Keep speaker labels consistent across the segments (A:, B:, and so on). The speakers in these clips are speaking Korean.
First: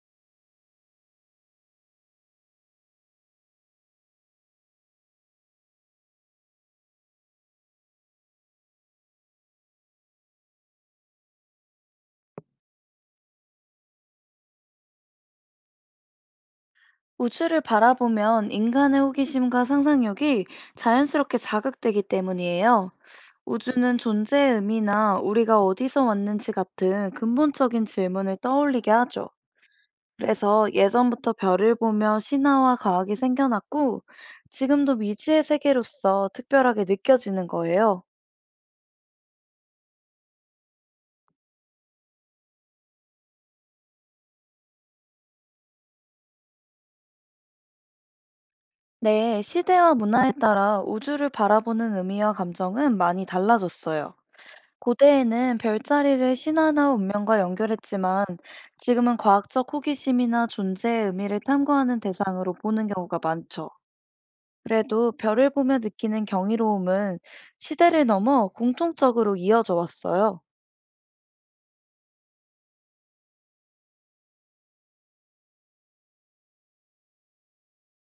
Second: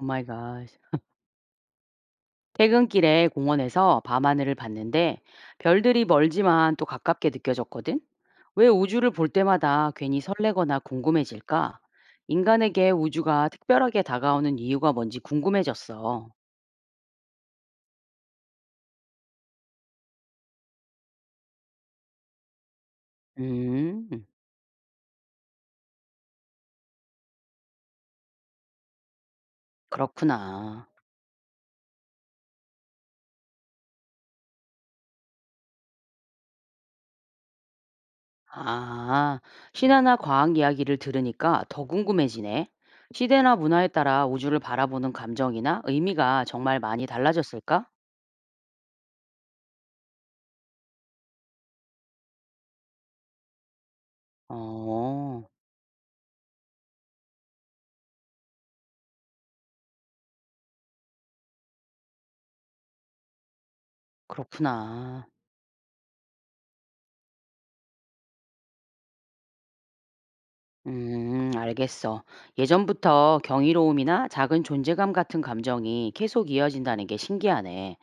A: 오 마이 갓. 퇴근길에 공원에서 밤하늘을 봤는데 별들이 멀지만 또 가깝게 느껴졌거든. 왜 우주를 볼 때마다 괜히 설레거나 궁금해질까? 인간에게 우주가 특별하게 다가오는 이유가 뭔지 궁금해졌어.
B: 우주를 바라보면 인간의 호기심과 상상력이 자연스럽게 자극되기 때문이에요. 우주는
A: 음,
B: 존재의 의미나 우리가 어디서 왔는지 같은 근본적인 질문을 떠올리게 하죠. 그래서
A: 그렇구나.
B: 예전부터 별을 보며 신화와 과학이 생겨났고, 지금도 미지의 세계로서 특별하게 느껴지는 거예요.
A: 아, 신화나 과학 이야기를 들으니까 더 궁금해지네. 시대나 문화에 따라 우주를 바라보는 감정이나 의미가 정말 많이 달라졌을까?
B: 네, 시대와 문화에 따라 우주를 바라보는 의미와 감정은 많이 달라졌어요.
A: 어,
B: 고대에는 별자리를 신화나 운명과 연결했지만 지금은 과학적 호기심이나 존재의 의미를 탐구하는 대상으로 보는 경우가 많죠. 그래도
A: 그렇구나.
B: 별을 보며 느끼는 경이로움은 시대를 넘어 공통적으로 이어져 왔어요.
A: 알겠어. 예전부터 경이로움이나 작은 존재감 같은 감정이 계속 이어진다는 게 신기하네.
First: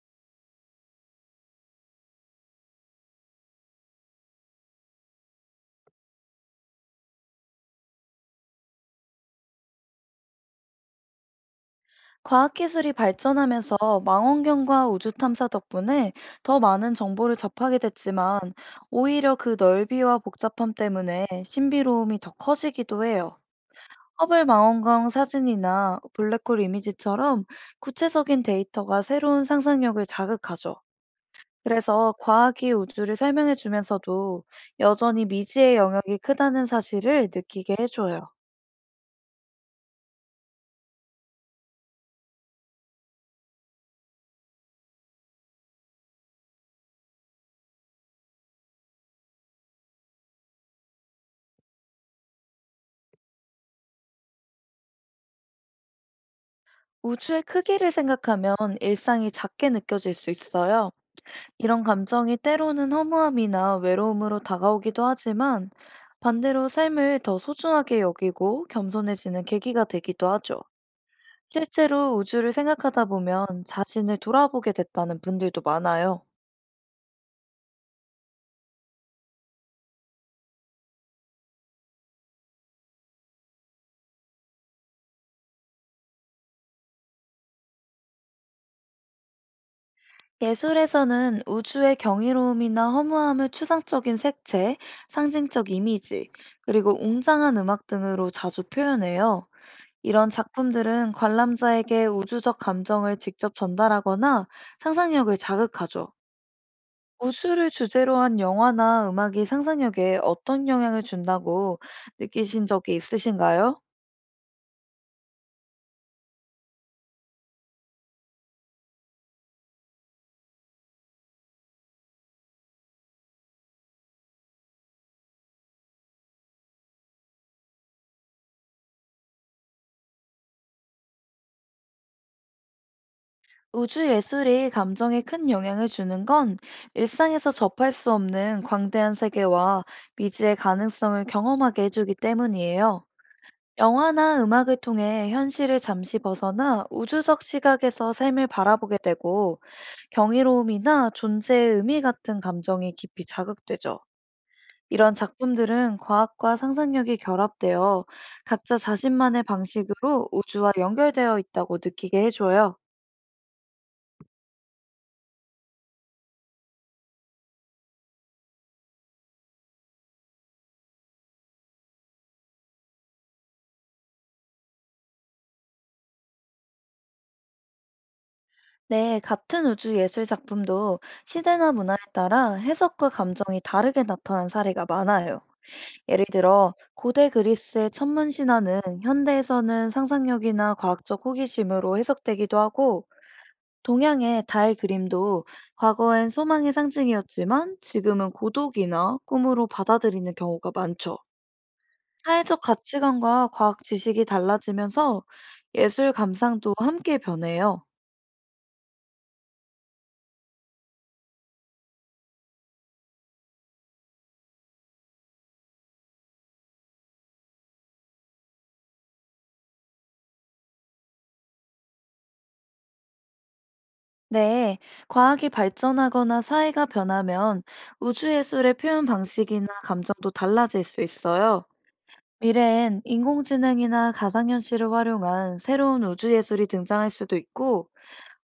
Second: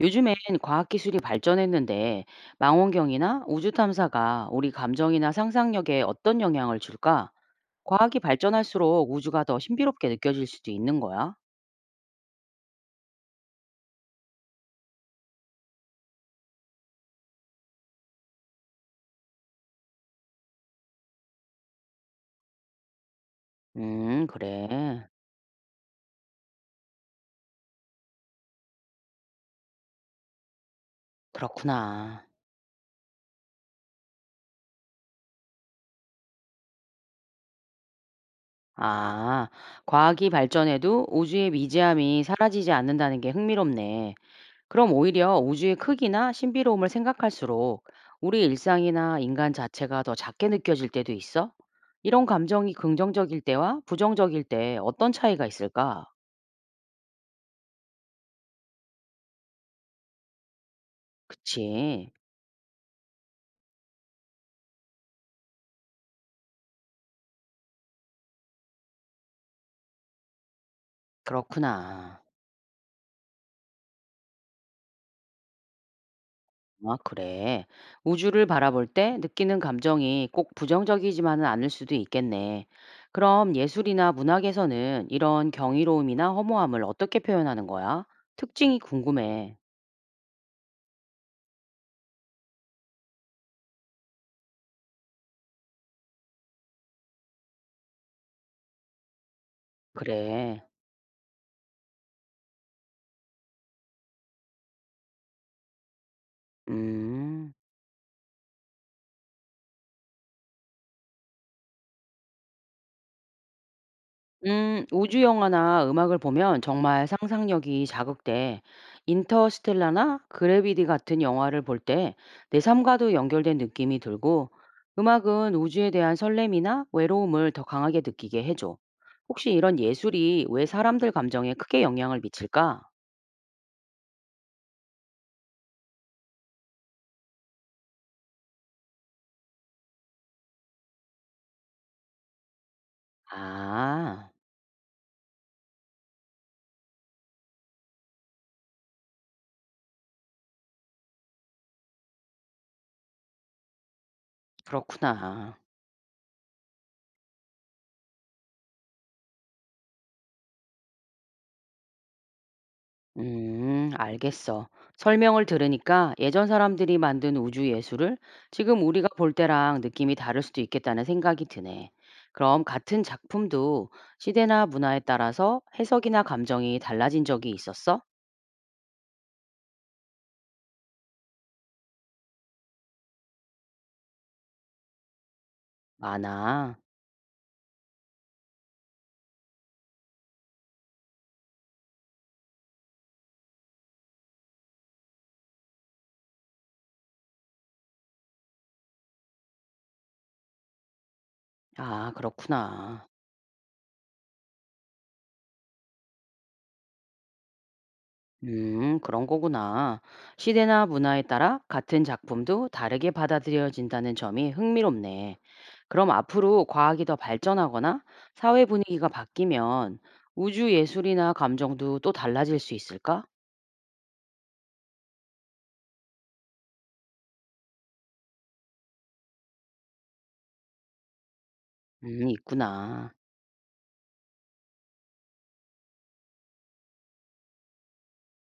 A: 요즘엔 과학기술이 발전했는데 망원경이나 우주 탐사가 우리 감정이나 상상력에 어떤 영향을 줄까? 과학이 발전할수록 우주가 더 신비롭게 느껴질 수도 있는 거야?
B: 과학기술이 발전하면서 망원경과 우주 탐사 덕분에 더 많은 정보를 접하게 됐지만 오히려 그 넓이와 복잡함 때문에 신비로움이 더 커지기도 해요. 허블
A: 그래.
B: 망원경 사진이나 블랙홀 이미지처럼 구체적인 데이터가 새로운 상상력을 자극하죠. 그래서
A: 그렇구나.
B: 과학이 우주를 설명해 주면서도 여전히 미지의 영역이 크다는 사실을 느끼게 해줘요.
A: 아, 과학이 발전해도 우주의 미지함이 사라지지 않는다는 게 흥미롭네. 그럼 오히려 우주의 크기나 신비로움을 생각할수록 우리 일상이나 인간 자체가 더 작게 느껴질 때도 있어? 이런 감정이 긍정적일 때와 부정적일 때 어떤 차이가 있을까?
B: 우주의 크기를 생각하면 일상이 작게 느껴질 수 있어요. 이런
A: 그치.
B: 감정이 때로는 허무함이나 외로움으로 다가오기도 하지만, 반대로 삶을 더 소중하게 여기고 겸손해지는 계기가 되기도 하죠. 실제로
A: 그렇구나.
B: 우주를 생각하다 보면 자신을 돌아보게 됐다는 분들도 많아요.
A: 아, 그래. 우주를 바라볼 때 느끼는 감정이 꼭 부정적이지만은 않을 수도 있겠네. 그럼 예술이나 문학에서는 이런 경이로움이나 허무함을 어떻게 표현하는 거야? 특징이 궁금해.
B: 예술에서는 우주의 경이로움이나 허무함을 추상적인 색채, 상징적 이미지, 그리고 웅장한 음악 등으로 자주 표현해요. 이런
A: 그래.
B: 작품들은 관람자에게 우주적 감정을 직접 전달하거나 상상력을 자극하죠.
A: 음.
B: 우주를 주제로 한 영화나 음악이 상상력에 어떤 영향을 준다고 느끼신 적이 있으신가요?
A: 우주 영화나 음악을 보면 정말 상상력이 자극돼. 인터스텔라나 그래비티 같은 영화를 볼 때 내 삶과도 연결된 느낌이 들고, 음악은 우주에 대한 설렘이나 외로움을 더 강하게 느끼게 해줘. 혹시 이런 예술이 왜 사람들 감정에 크게 영향을 미칠까?
B: 우주 예술이 감정에 큰 영향을 주는 건 일상에서 접할 수 없는 광대한 세계와 미지의 가능성을 경험하게 해주기 때문이에요.
A: 아,
B: 영화나 음악을 통해 현실을 잠시 벗어나 우주적 시각에서 삶을 바라보게 되고, 경이로움이나 존재의 의미 같은 감정이 깊이 자극되죠. 이런
A: 그렇구나.
B: 작품들은 과학과 상상력이 결합되어 각자 자신만의 방식으로 우주와 연결되어 있다고 느끼게 해줘요.
A: 알겠어. 설명을 들으니까 예전 사람들이 만든 우주 예술을 지금 우리가 볼 때랑 느낌이 다를 수도 있겠다는 생각이 드네. 그럼 같은 작품도 시대나 문화에 따라서 해석이나 감정이 달라진 적이 있었어?
B: 네, 같은 우주 예술 작품도 시대나 문화에 따라 해석과 감정이 다르게 나타난 사례가 많아요. 예를 들어,
A: 많아.
B: 고대 그리스의 천문 신화는 현대에서는 상상력이나 과학적 호기심으로 해석되기도 하고, 동양의 달 그림도 과거엔 소망의 상징이었지만 지금은 고독이나 꿈으로 받아들이는 경우가 많죠.
A: 아,
B: 사회적
A: 그렇구나.
B: 가치관과 과학 지식이 달라지면서 예술 감상도 함께 변해요.
A: 그런 거구나. 시대나 문화에 따라 같은 작품도 다르게 받아들여진다는 점이 흥미롭네. 그럼 앞으로 과학이 더 발전하거나 사회 분위기가 바뀌면 우주 예술이나 감정도 또 달라질 수 있을까?
B: 네, 과학이 발전하거나 사회가 변하면 우주예술의 표현 방식이나 감정도 달라질 수 있어요. 미래엔
A: 있구나.
B: 인공지능이나 가상현실을 활용한 새로운 우주예술이 등장할 수도 있고,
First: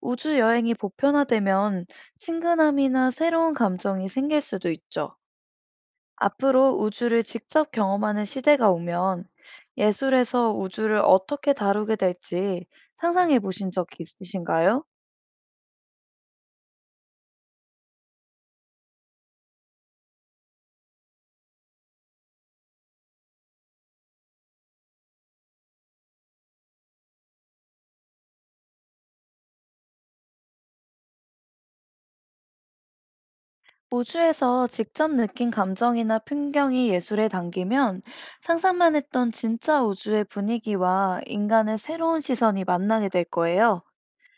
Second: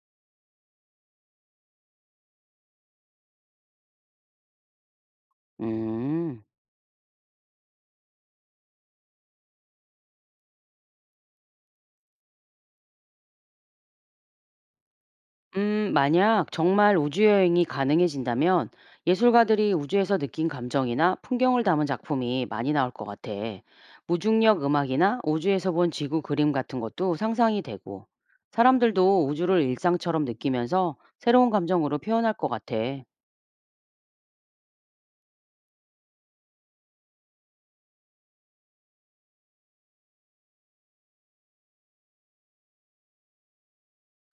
B: 우주 여행이 보편화되면 친근함이나 새로운 감정이 생길 수도 있죠.
A: 음.
B: 앞으로 우주를 직접 경험하는 시대가 오면 예술에서 우주를 어떻게 다루게 될지 상상해 보신 적 있으신가요?
A: 만약 정말 우주 여행이 가능해진다면 예술가들이 우주에서 느낀 감정이나 풍경을 담은 작품이 많이 나올 것 같아. 무중력 음악이나 우주에서 본 지구 그림 같은 것도 상상이 되고, 사람들도 우주를 일상처럼 느끼면서 새로운 감정으로 표현할 것 같아.
B: 우주에서 직접 느낀 감정이나 풍경이 예술에 담기면 상상만 했던 진짜 우주의 분위기와 인간의 새로운 시선이 만나게 될 거예요.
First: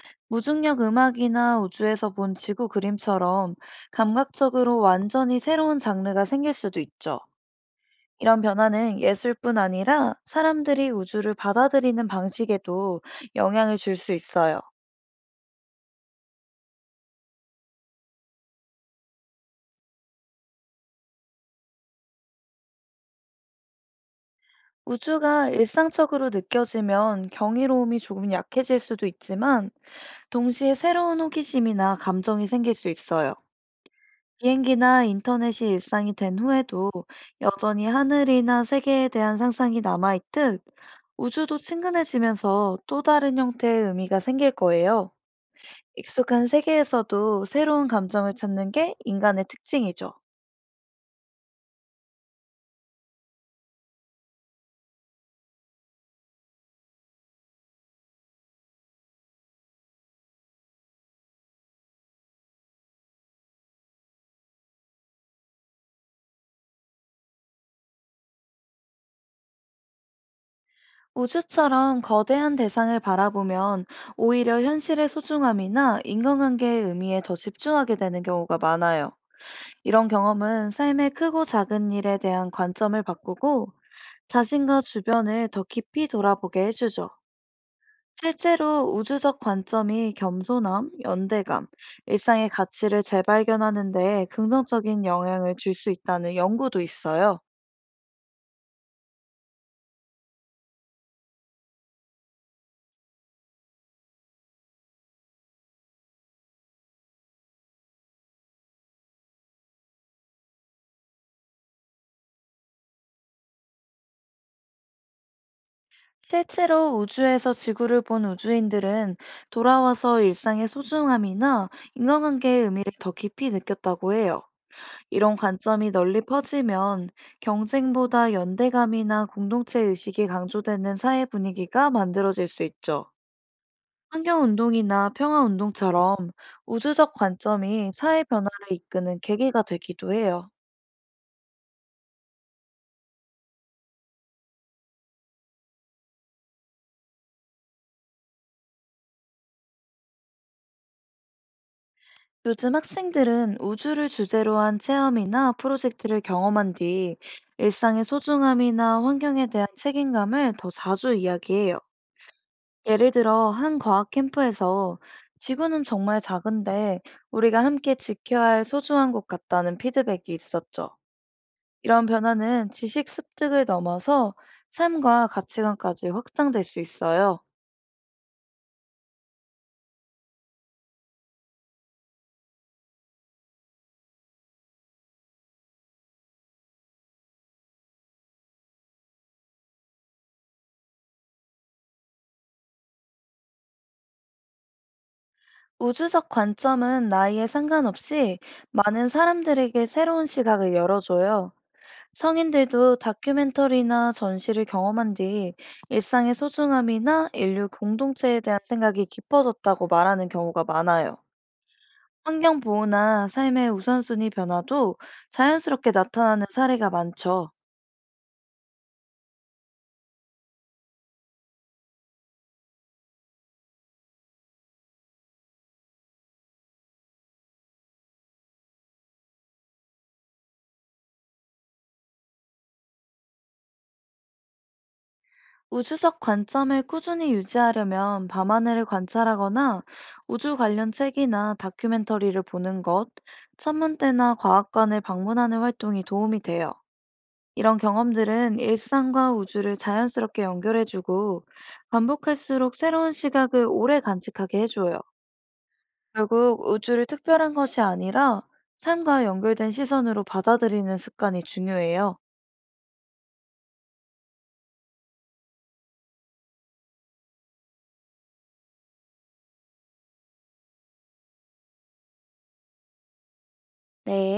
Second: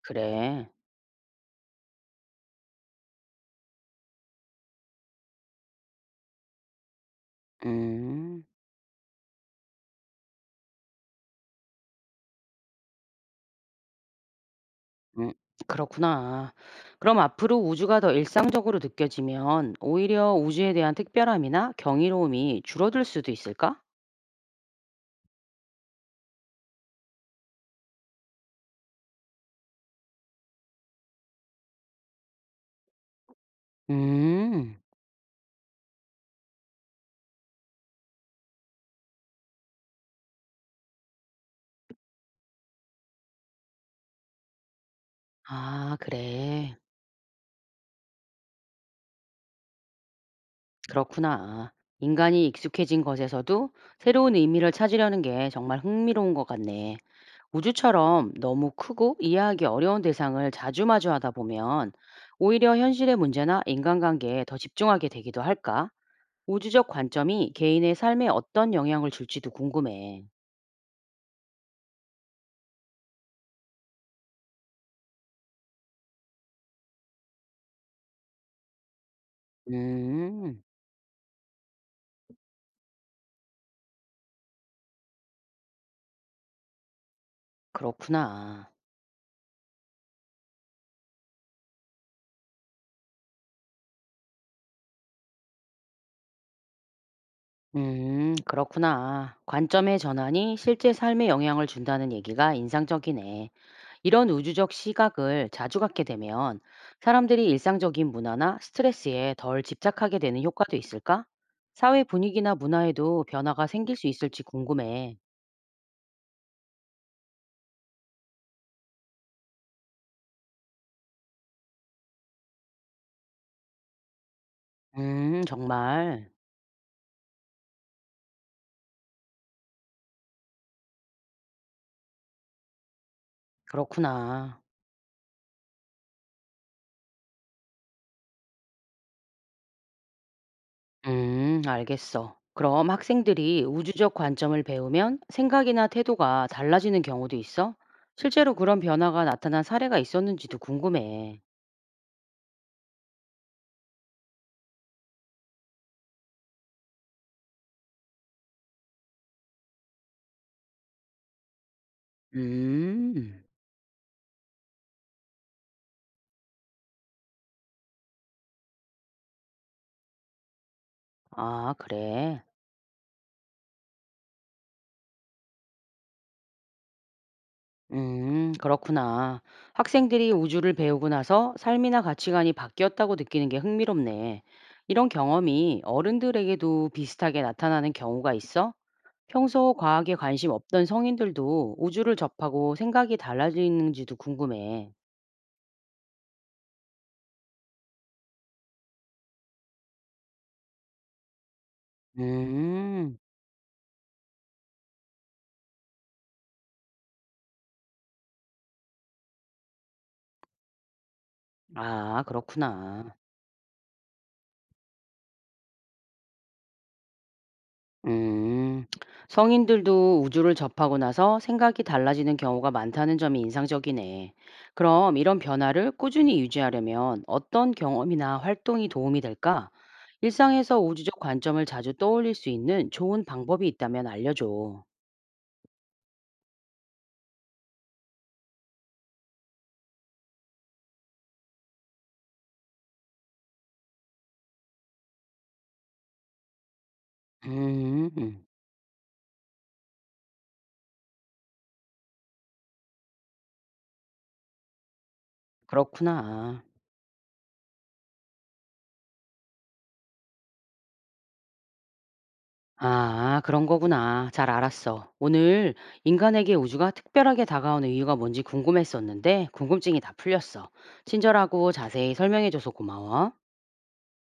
A: 그래.
B: 무중력 음악이나 우주에서 본 지구 그림처럼 감각적으로 완전히 새로운 장르가 생길 수도 있죠. 이런
A: 음,
B: 변화는 예술뿐 아니라 사람들이 우주를 받아들이는 방식에도 영향을 줄 수 있어요.
A: 음, 그렇구나. 그럼 앞으로 우주가 더 일상적으로 느껴지면 오히려 우주에 대한 특별함이나 경이로움이 줄어들 수도 있을까?
B: 우주가 일상적으로 느껴지면 경이로움이 조금 약해질 수도 있지만, 동시에 새로운 호기심이나 감정이 생길 수 있어요.
A: 음.
B: 비행기나 인터넷이 일상이 된 후에도 여전히 하늘이나 세계에 대한 상상이 남아있듯, 우주도 친근해지면서 또 다른 형태의 의미가 생길 거예요.
A: 아,
B: 익숙한
A: 그래.
B: 세계에서도 새로운 감정을 찾는 게 인간의 특징이죠.
A: 그렇구나. 인간이 익숙해진 것에서도 새로운 의미를 찾으려는 게 정말 흥미로운 것 같네. 우주처럼 너무 크고 이해하기 어려운 대상을 자주 마주하다 보면 오히려 현실의 문제나 인간관계에 더 집중하게 되기도 할까? 우주적 관점이 개인의 삶에 어떤 영향을 줄지도 궁금해.
B: 우주처럼 거대한 대상을 바라보면 오히려 현실의 소중함이나 인간관계의 의미에 더 집중하게 되는 경우가 많아요. 이런
A: 음,
B: 경험은 삶의 크고 작은 일에 대한 관점을 바꾸고 자신과 주변을 더 깊이 돌아보게 해주죠.
A: 그렇구나.
B: 실제로 우주적 관점이 겸손함, 연대감, 일상의 가치를 재발견하는 데 긍정적인 영향을 줄 수 있다는 연구도 있어요.
A: 그렇구나. 관점의 전환이 실제 삶에 영향을 준다는 얘기가 인상적이네. 이런 우주적 시각을 자주 갖게 되면 사람들이 일상적인 문화나 스트레스에 덜 집착하게 되는 효과도 있을까? 사회 분위기나 문화에도 변화가 생길 수 있을지 궁금해.
B: 실제로 우주에서 지구를 본 우주인들은 돌아와서 일상의 소중함이나 인간관계의 의미를 더 깊이 느꼈다고 해요. 이런 관점이 널리
A: 정말.
B: 퍼지면 경쟁보다 연대감이나 공동체 의식이 강조되는 사회 분위기가 만들어질 수 있죠.
A: 그렇구나.
B: 환경운동이나 평화운동처럼 우주적 관점이 사회 변화를 이끄는 계기가 되기도 해요.
A: 알겠어. 그럼 학생들이 우주적 관점을 배우면 생각이나 태도가 달라지는 경우도 있어? 실제로 그런 변화가 나타난 사례가 있었는지도 궁금해.
B: 요즘 학생들은 우주를 주제로 한 체험이나 프로젝트를 경험한 뒤 일상의 소중함이나 환경에 대한 책임감을 더 자주 이야기해요. 예를
A: 음,
B: 들어, 한 과학 캠프에서 지구는 정말 작은데 우리가 함께 지켜야 할 소중한 것 같다는 피드백이 있었죠.
A: 아,
B: 이런
A: 그래.
B: 변화는 지식 습득을 넘어서 삶과 가치관까지 확장될 수 있어요.
A: 그렇구나. 학생들이 우주를 배우고 나서 삶이나 가치관이 바뀌었다고 느끼는 게 흥미롭네. 이런 경험이 어른들에게도 비슷하게 나타나는 경우가 있어? 평소 과학에 관심 없던 성인들도 우주를 접하고 생각이 달라지는지도 궁금해.
B: 우주적 관점은 나이에 상관없이 많은 사람들에게 새로운 시각을 열어줘요. 성인들도
A: 음,
B: 다큐멘터리나 전시를 경험한 뒤 일상의 소중함이나 인류 공동체에 대한 생각이 깊어졌다고 말하는 경우가 많아요.
A: 아,
B: 환경
A: 그렇구나.
B: 보호나 삶의 우선순위 변화도 자연스럽게 나타나는 사례가 많죠.
A: 음, 성인들도 우주를 접하고 나서 생각이 달라지는 경우가 많다는 점이 인상적이네. 그럼 이런 변화를 꾸준히 유지하려면 어떤 경험이나 활동이 도움이 될까? 일상에서 우주적 관점을 자주 떠올릴 수 있는 좋은 방법이 있다면 알려줘.
B: 우주적 관점을 꾸준히 유지하려면 밤하늘을 관찰하거나 우주 관련 책이나 다큐멘터리를 보는 것, 천문대나 과학관을 방문하는 활동이 도움이 돼요. 이런
A: 음,
B: 경험들은 일상과 우주를 자연스럽게 연결해주고 반복할수록 새로운 시각을 오래 간직하게 해줘요.
A: 그렇구나.
B: 결국 우주를 특별한 것이 아니라 삶과 연결된 시선으로 받아들이는 습관이 중요해요.
A: 아, 그런 거구나. 잘 알았어. 오늘 인간에게 우주가 특별하게 다가오는 이유가 뭔지 궁금했었는데, 궁금증이 다 풀렸어. 친절하고 자세히 설명해줘서 고마워.
B: 네.